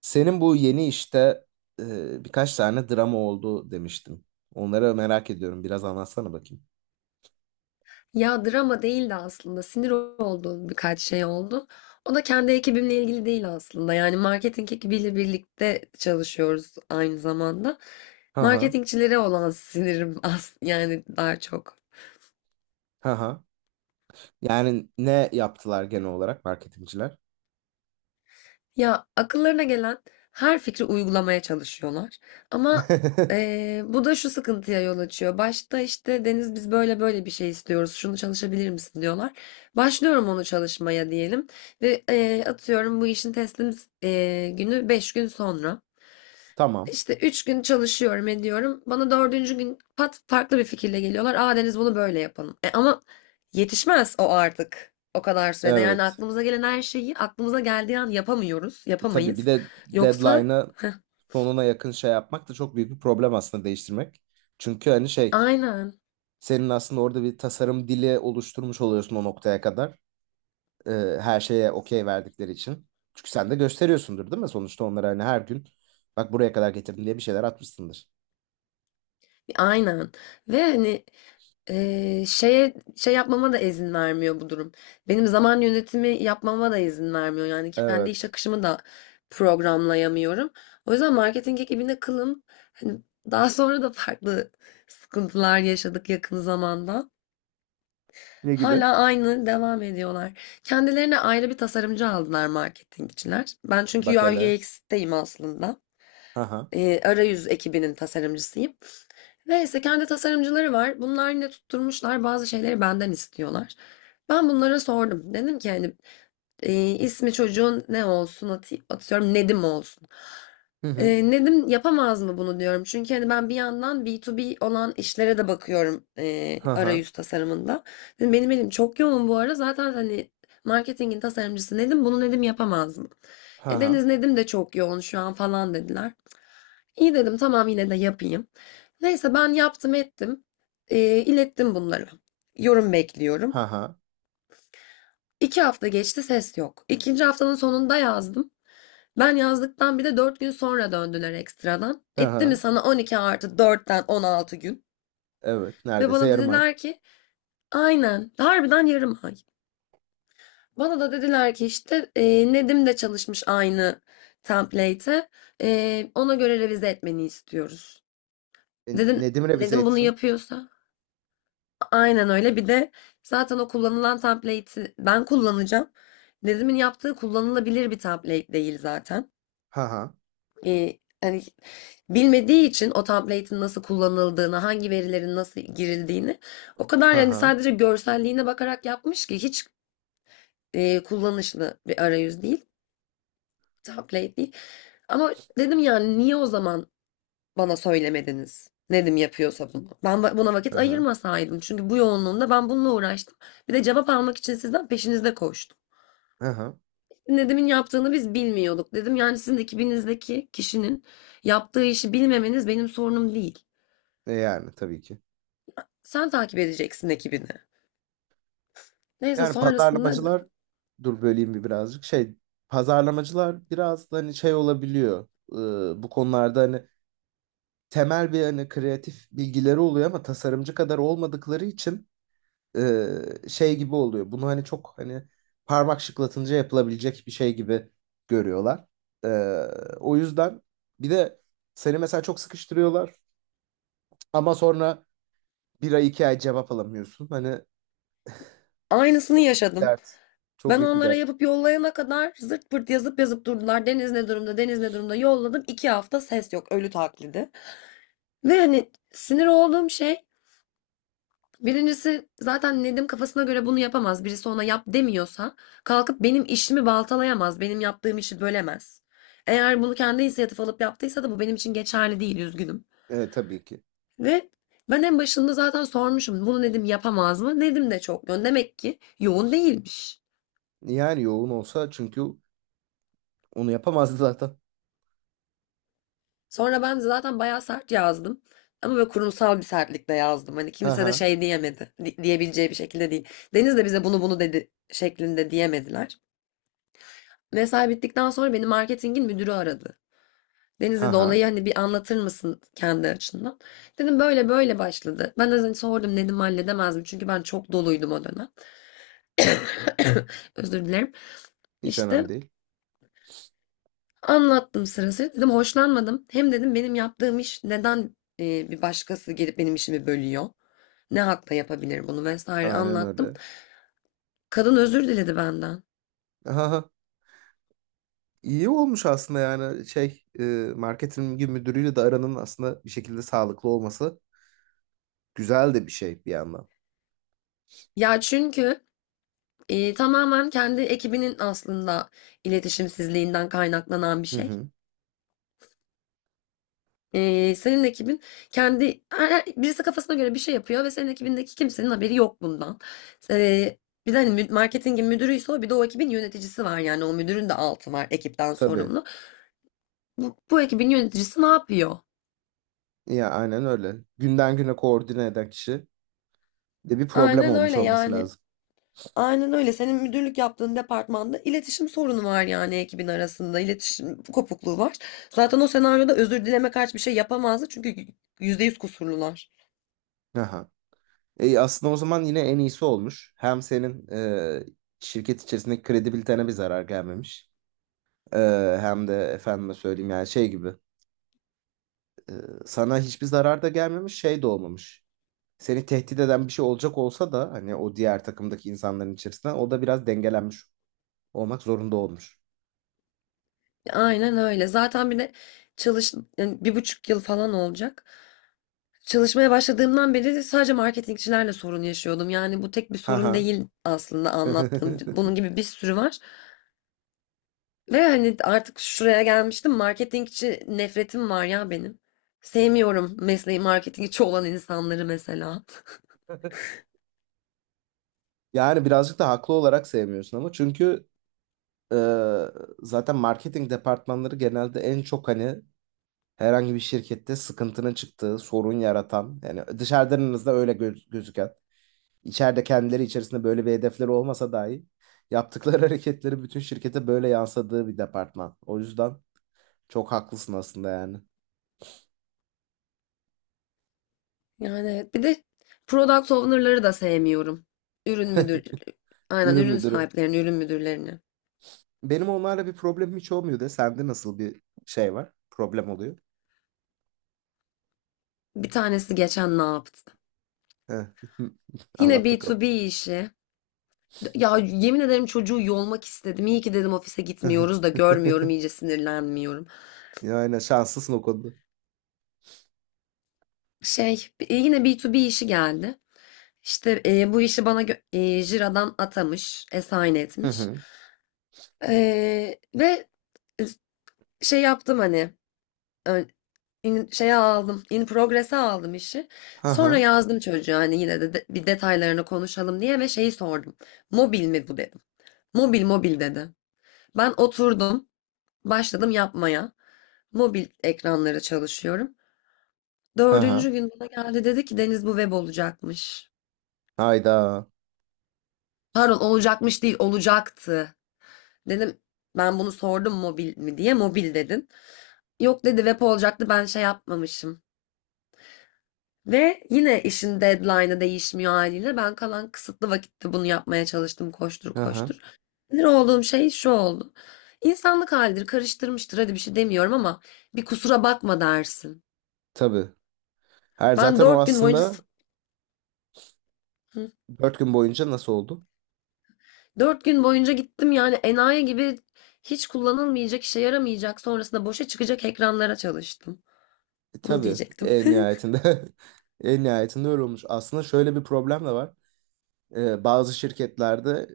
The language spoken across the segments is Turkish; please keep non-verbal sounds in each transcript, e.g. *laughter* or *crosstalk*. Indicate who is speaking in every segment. Speaker 1: Senin bu yeni işte birkaç tane drama oldu demiştin. Onları merak ediyorum. Biraz anlatsana bakayım.
Speaker 2: Ya drama değildi aslında. Sinir olduğum birkaç şey oldu. O da kendi ekibimle ilgili değil aslında. Yani marketing ekibiyle birlikte çalışıyoruz aynı zamanda.
Speaker 1: Ha ha.
Speaker 2: Marketingçilere olan *laughs* sinirim as yani daha çok.
Speaker 1: Ha ha. Yani ne yaptılar genel olarak marketingciler?
Speaker 2: Ya akıllarına gelen her fikri uygulamaya çalışıyorlar. Ama
Speaker 1: *laughs*
Speaker 2: bu da şu sıkıntıya yol açıyor. Başta işte Deniz biz böyle böyle bir şey istiyoruz. Şunu çalışabilir misin diyorlar. Başlıyorum onu çalışmaya diyelim. Ve atıyorum bu işin teslim günü 5 gün sonra.
Speaker 1: Tamam.
Speaker 2: İşte 3 gün çalışıyorum ediyorum. Bana dördüncü gün pat farklı bir fikirle geliyorlar. Aa Deniz bunu böyle yapalım. E, ama yetişmez o artık. O kadar sürede. Yani
Speaker 1: Evet.
Speaker 2: aklımıza gelen her şeyi aklımıza geldiği an yapamıyoruz.
Speaker 1: Tabii bir
Speaker 2: Yapamayız.
Speaker 1: de
Speaker 2: Yoksa
Speaker 1: deadline'a sonuna yakın şey yapmak da çok büyük bir problem aslında, değiştirmek. Çünkü hani şey,
Speaker 2: aynen.
Speaker 1: senin aslında orada bir tasarım dili oluşturmuş oluyorsun o noktaya kadar. Ee, her şeye okey verdikleri için. Çünkü sen de gösteriyorsundur değil mi? Sonuçta onlara hani her gün bak buraya kadar getirdim diye bir şeyler atmışsındır.
Speaker 2: Aynen. Ve hani şey yapmama da izin vermiyor bu durum. Benim zaman yönetimi yapmama da izin vermiyor. Yani kendi iş
Speaker 1: Evet.
Speaker 2: akışımı da programlayamıyorum. O yüzden marketing ekibine kılım. Hani daha sonra da farklı sıkıntılar yaşadık yakın zamanda.
Speaker 1: Ne gibi?
Speaker 2: Hala aynı devam ediyorlar. Kendilerine ayrı bir tasarımcı aldılar marketingçiler. Ben çünkü
Speaker 1: Bak
Speaker 2: UI
Speaker 1: hele.
Speaker 2: UX'teyim aslında.
Speaker 1: Ha ha.
Speaker 2: Arayüz ekibinin tasarımcısıyım. Neyse kendi tasarımcıları var. Bunlar yine tutturmuşlar bazı şeyleri benden istiyorlar. Ben bunlara sordum. Dedim ki hani ismi çocuğun ne olsun atıyorum Nedim olsun.
Speaker 1: Hı hı.
Speaker 2: E, Nedim yapamaz mı bunu diyorum. Çünkü hani ben bir yandan B2B olan işlere de bakıyorum,
Speaker 1: Ha ha.
Speaker 2: arayüz tasarımında. Dedim, benim elim çok yoğun bu ara. Zaten hani marketingin tasarımcısı Nedim bunu Nedim yapamaz mı?
Speaker 1: Ha
Speaker 2: E,
Speaker 1: ha.
Speaker 2: Deniz Nedim de çok yoğun şu an falan dediler. İyi dedim tamam yine de yapayım. Neyse ben yaptım ettim. İlettim bunları. Yorum bekliyorum.
Speaker 1: Ha ha.
Speaker 2: İki hafta geçti ses yok. İkinci haftanın sonunda yazdım. Ben yazdıktan bir de 4 gün sonra döndüler ekstradan.
Speaker 1: Ha
Speaker 2: Etti mi
Speaker 1: ha.
Speaker 2: sana 12 artı 4'ten 16 gün?
Speaker 1: Evet.
Speaker 2: Ve
Speaker 1: Neredeyse
Speaker 2: bana
Speaker 1: yarım ay.
Speaker 2: dediler ki aynen harbiden yarım ay. Bana da dediler ki işte Nedim de çalışmış aynı template'e. E, ona göre revize etmeni istiyoruz. Dedim
Speaker 1: Nedim revize
Speaker 2: Nedim bunu
Speaker 1: etsin.
Speaker 2: yapıyorsa? Aynen öyle. Bir de zaten o kullanılan template'i ben kullanacağım. Nedim'in yaptığı kullanılabilir bir template değil zaten.
Speaker 1: Ha ha.
Speaker 2: Hani bilmediği için o template'in nasıl kullanıldığını, hangi verilerin nasıl girildiğini o kadar
Speaker 1: Ha
Speaker 2: yani
Speaker 1: ha.
Speaker 2: sadece görselliğine bakarak yapmış ki hiç kullanışlı bir arayüz değil, template değil. Ama dedim yani niye o zaman bana söylemediniz. Nedim yapıyorsa bunu. Ben buna vakit
Speaker 1: Ha ha.
Speaker 2: ayırmasaydım. Çünkü bu yoğunluğumda ben bununla uğraştım. Bir de cevap almak için sizden peşinizde koştum.
Speaker 1: Ha ha.
Speaker 2: Nedim'in yaptığını biz bilmiyorduk dedim. Yani sizin ekibinizdeki kişinin yaptığı işi bilmemeniz benim sorunum değil.
Speaker 1: Yani tabii ki.
Speaker 2: Sen takip edeceksin ekibini. Neyse
Speaker 1: Yani
Speaker 2: sonrasında
Speaker 1: pazarlamacılar, dur böleyim bir birazcık şey, pazarlamacılar biraz da hani şey olabiliyor. Bu konularda hani temel bir hani kreatif bilgileri oluyor ama tasarımcı kadar olmadıkları için e, şey gibi oluyor. Bunu hani çok hani parmak şıklatınca yapılabilecek bir şey gibi görüyorlar. Ee, o yüzden bir de seni mesela çok sıkıştırıyorlar ama sonra bir ay iki ay cevap alamıyorsun. Hani
Speaker 2: aynısını yaşadım.
Speaker 1: dert, çok
Speaker 2: Ben
Speaker 1: büyük bir
Speaker 2: onlara
Speaker 1: dert.
Speaker 2: yapıp yollayana kadar zırt pırt yazıp yazıp durdular. Deniz ne durumda, Deniz ne durumda yolladım. 2 hafta ses yok, ölü taklidi. Ve hani sinir olduğum şey. Birincisi zaten Nedim kafasına göre bunu yapamaz. Birisi ona yap demiyorsa kalkıp benim işimi baltalayamaz. Benim yaptığım işi bölemez. Eğer bunu kendi inisiyatif alıp yaptıysa da bu benim için geçerli değil, üzgünüm.
Speaker 1: Evet, tabii ki.
Speaker 2: Ve ben en başında zaten sormuşum bunu Nedim yapamaz mı? Nedim de çok yoğun. Demek ki yoğun değilmiş.
Speaker 1: Yani yoğun olsa çünkü onu yapamazdı *laughs* zaten.
Speaker 2: Sonra ben zaten bayağı sert yazdım. Ama böyle kurumsal bir sertlikle yazdım. Hani
Speaker 1: Ha
Speaker 2: kimse de
Speaker 1: ha.
Speaker 2: şey diyemedi. Diyebileceği bir şekilde değil. Deniz de bize bunu bunu dedi şeklinde diyemediler. Mesai bittikten sonra beni marketingin müdürü aradı. Deniz
Speaker 1: Ha
Speaker 2: dedi
Speaker 1: ha.
Speaker 2: olayı hani bir anlatır mısın kendi açından? Dedim böyle böyle başladı. Ben de hani sordum dedim halledemez mi? Çünkü ben çok doluydum o dönem. *coughs* *laughs* Özür dilerim.
Speaker 1: Hiç
Speaker 2: İşte
Speaker 1: önemli değil.
Speaker 2: anlattım sırası. Dedim hoşlanmadım. Hem dedim benim yaptığım iş neden, bir başkası gelip benim işimi bölüyor? Ne hakla yapabilir bunu vesaire
Speaker 1: Aynen
Speaker 2: anlattım.
Speaker 1: öyle.
Speaker 2: Kadın özür diledi benden.
Speaker 1: Ha ha. İyi olmuş aslında, yani şey, marketing müdürüyle de aranın aslında bir şekilde sağlıklı olması güzel de bir şey bir yandan.
Speaker 2: Ya çünkü tamamen kendi ekibinin aslında iletişimsizliğinden kaynaklanan bir
Speaker 1: Hı
Speaker 2: şey.
Speaker 1: hı.
Speaker 2: Senin ekibin kendi birisi kafasına göre bir şey yapıyor ve senin ekibindeki kimsenin haberi yok bundan. Ee, Bir de hani marketingin müdürüyse o bir de o ekibin yöneticisi var yani o müdürün de altı var ekipten
Speaker 1: Tabii.
Speaker 2: sorumlu. Bu ekibin yöneticisi ne yapıyor?
Speaker 1: Ya aynen öyle. Günden güne koordine eden kişi de bir problem
Speaker 2: Aynen
Speaker 1: olmuş
Speaker 2: öyle
Speaker 1: olması
Speaker 2: yani.
Speaker 1: lazım.
Speaker 2: Aynen öyle. Senin müdürlük yaptığın departmanda iletişim sorunu var yani ekibin arasında. İletişim kopukluğu var. Zaten o senaryoda özür dileme karşı bir şey yapamazdı çünkü %100 kusurlular.
Speaker 1: Aha. Aslında o zaman yine en iyisi olmuş. Hem senin şirket içerisindeki kredibilitene bir zarar gelmemiş. Hem de efendime söyleyeyim yani şey gibi, e, sana hiçbir zarar da gelmemiş, şey de olmamış. Seni tehdit eden bir şey olacak olsa da hani, o diğer takımdaki insanların içerisinden o da biraz dengelenmiş olmak zorunda olmuş.
Speaker 2: Aynen öyle. Zaten bir de yani 1,5 yıl falan olacak. Çalışmaya başladığımdan beri de sadece marketingçilerle sorun yaşıyordum. Yani bu tek bir sorun
Speaker 1: Ha.
Speaker 2: değil aslında anlattığım. Bunun
Speaker 1: *laughs*
Speaker 2: gibi bir sürü var. Ve hani artık şuraya gelmiştim. Marketingçi nefretim var ya benim. Sevmiyorum mesleği marketingçi olan insanları mesela.
Speaker 1: Yani birazcık da haklı olarak sevmiyorsun ama, çünkü e, zaten marketing departmanları genelde en çok hani herhangi bir şirkette sıkıntının çıktığı, sorun yaratan, yani dışarıdan en azından öyle gözüken. İçeride kendileri içerisinde böyle bir hedefleri olmasa dahi yaptıkları *laughs* hareketleri bütün şirkete böyle yansıdığı bir departman. O yüzden çok haklısın aslında yani.
Speaker 2: Yani evet. Bir de product owner'ları da sevmiyorum. Ürün müdür, aynen
Speaker 1: Ürün
Speaker 2: ürün
Speaker 1: müdürü.
Speaker 2: sahiplerini, ürün müdürlerini.
Speaker 1: Benim onlarla bir problemim hiç olmuyor de. Sende nasıl bir şey var? Problem oluyor.
Speaker 2: Bir tanesi geçen ne yaptı?
Speaker 1: Heh. *laughs*
Speaker 2: Yine b
Speaker 1: Anlat
Speaker 2: to
Speaker 1: bakalım.
Speaker 2: b işi. Ya yemin ederim çocuğu yolmak istedim. İyi ki dedim ofise gitmiyoruz da görmüyorum
Speaker 1: *laughs*
Speaker 2: iyice sinirlenmiyorum.
Speaker 1: Yani şanslısın o konuda.
Speaker 2: Şey, yine b to b işi geldi. İşte bu işi bana Jira'dan atamış, assign
Speaker 1: Hı
Speaker 2: etmiş.
Speaker 1: hı.
Speaker 2: Ve e, şey yaptım hani e, şeye aldım, in progress'e aldım işi.
Speaker 1: Hı
Speaker 2: Sonra
Speaker 1: hı.
Speaker 2: yazdım çocuğa hani yine de bir detaylarını konuşalım diye ve şeyi sordum. Mobil mi bu dedim. Mobil mobil dedi. Ben oturdum. Başladım yapmaya. Mobil ekranlara çalışıyorum.
Speaker 1: Hı
Speaker 2: Dördüncü
Speaker 1: hı.
Speaker 2: gün bana geldi dedi ki Deniz bu web olacakmış.
Speaker 1: Hayda.
Speaker 2: Pardon olacakmış değil olacaktı. Dedim ben bunu sordum mobil mi diye mobil dedin. Yok dedi web olacaktı ben şey yapmamışım. Ve yine işin deadline'ı değişmiyor haliyle. Ben kalan kısıtlı vakitte bunu yapmaya çalıştım koştur
Speaker 1: Hı hı.
Speaker 2: koştur. Sinir olduğum şey şu oldu. İnsanlık halidir karıştırmıştır hadi bir şey demiyorum ama bir kusura bakma dersin.
Speaker 1: Tabii. Her
Speaker 2: Ben
Speaker 1: zaten o
Speaker 2: 4 gün boyunca
Speaker 1: aslında
Speaker 2: hı?
Speaker 1: dört gün boyunca nasıl oldu?
Speaker 2: 4 gün boyunca gittim yani enayi gibi hiç kullanılmayacak, işe yaramayacak, sonrasında boşa çıkacak ekranlara çalıştım. Bunu
Speaker 1: Tabii,
Speaker 2: diyecektim.
Speaker 1: en
Speaker 2: *laughs*
Speaker 1: nihayetinde. *laughs* En nihayetinde öyle olmuş. Aslında şöyle bir problem de var. Bazı şirketlerde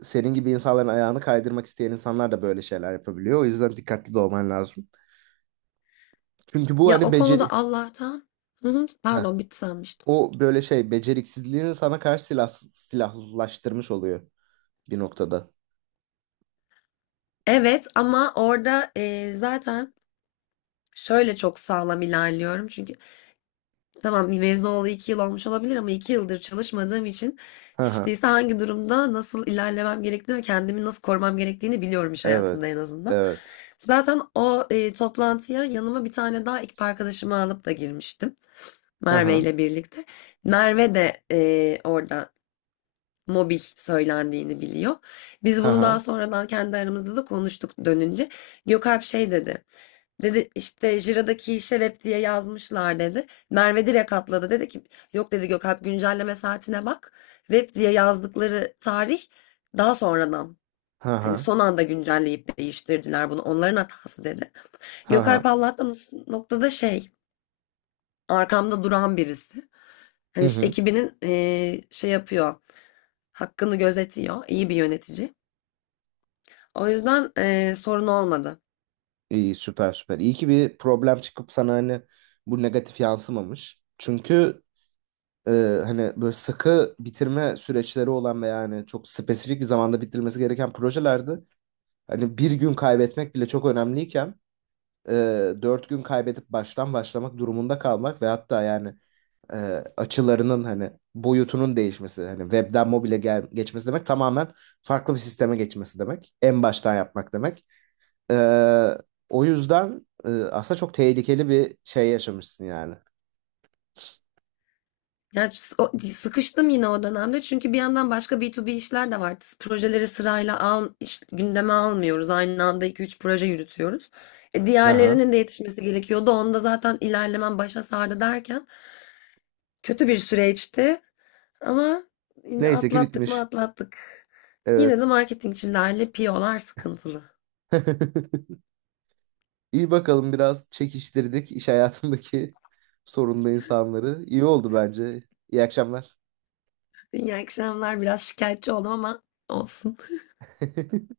Speaker 1: senin gibi insanların ayağını kaydırmak isteyen insanlar da böyle şeyler yapabiliyor. O yüzden dikkatli de olman lazım. Çünkü bu
Speaker 2: Ya
Speaker 1: hani
Speaker 2: o
Speaker 1: beceri.
Speaker 2: konuda Allah'tan. Hı hı,
Speaker 1: Heh.
Speaker 2: pardon bitti sanmıştım.
Speaker 1: O böyle şey, beceriksizliğini sana karşı silahlaştırmış oluyor bir noktada.
Speaker 2: Evet ama orada zaten şöyle çok sağlam ilerliyorum. Çünkü tamam mezun olalı 2 yıl olmuş olabilir ama 2 yıldır çalışmadığım için
Speaker 1: Hı
Speaker 2: hiç
Speaker 1: hı.
Speaker 2: değilse hangi durumda nasıl ilerlemem gerektiğini ve kendimi nasıl korumam gerektiğini biliyorum iş hayatında en
Speaker 1: Evet.
Speaker 2: azından.
Speaker 1: Evet.
Speaker 2: Zaten o toplantıya yanıma bir tane daha ekip arkadaşımı alıp da girmiştim.
Speaker 1: Hı
Speaker 2: Merve
Speaker 1: hı.
Speaker 2: ile birlikte. Merve de orada mobil söylendiğini biliyor. Biz
Speaker 1: Hı
Speaker 2: bunu
Speaker 1: hı.
Speaker 2: daha sonradan kendi aramızda da konuştuk dönünce. Gökalp şey dedi. Dedi işte Jira'daki işe web diye yazmışlar dedi. Merve direkt atladı dedi ki yok dedi Gökalp güncelleme saatine bak. Web diye yazdıkları tarih daha sonradan
Speaker 1: Hı
Speaker 2: hani
Speaker 1: hı.
Speaker 2: son anda güncelleyip değiştirdiler bunu onların hatası dedi.
Speaker 1: Hı
Speaker 2: Gökalp
Speaker 1: hı.
Speaker 2: Allah'tan o noktada şey arkamda duran birisi.
Speaker 1: Hı
Speaker 2: Hani işte
Speaker 1: hı.
Speaker 2: ekibinin şey yapıyor hakkını gözetiyor iyi bir yönetici. O yüzden sorun olmadı.
Speaker 1: İyi, süper süper. İyi ki bir problem çıkıp sana hani bu negatif yansımamış. Çünkü e, hani böyle sıkı bitirme süreçleri olan ve yani çok spesifik bir zamanda bitirmesi gereken projelerde hani bir gün kaybetmek bile çok önemliyken e, dört gün kaybedip baştan başlamak durumunda kalmak ve hatta yani e, açılarının hani boyutunun değişmesi, hani webden mobile geçmesi demek, tamamen farklı bir sisteme geçmesi demek. En baştan yapmak demek. Ee, o yüzden aslında çok tehlikeli bir şey yaşamışsın yani.
Speaker 2: Ya sıkıştım yine o dönemde çünkü bir yandan başka B2B işler de vardı. Projeleri sırayla al, gündeme almıyoruz. Aynı anda iki üç proje yürütüyoruz. E,
Speaker 1: Aha.
Speaker 2: diğerlerinin de yetişmesi gerekiyordu. Onda zaten ilerlemem başa sardı derken kötü bir süreçti ama yine
Speaker 1: Neyse ki
Speaker 2: atlattık mı
Speaker 1: bitmiş.
Speaker 2: atlattık. Yine de
Speaker 1: Evet.
Speaker 2: marketingçilerle piyolar sıkıntılı.
Speaker 1: *laughs* İyi bakalım, biraz çekiştirdik iş hayatındaki *laughs* sorunlu insanları. İyi oldu bence. İyi akşamlar.
Speaker 2: *laughs* İyi akşamlar. Biraz şikayetçi oldum ama olsun.
Speaker 1: *laughs*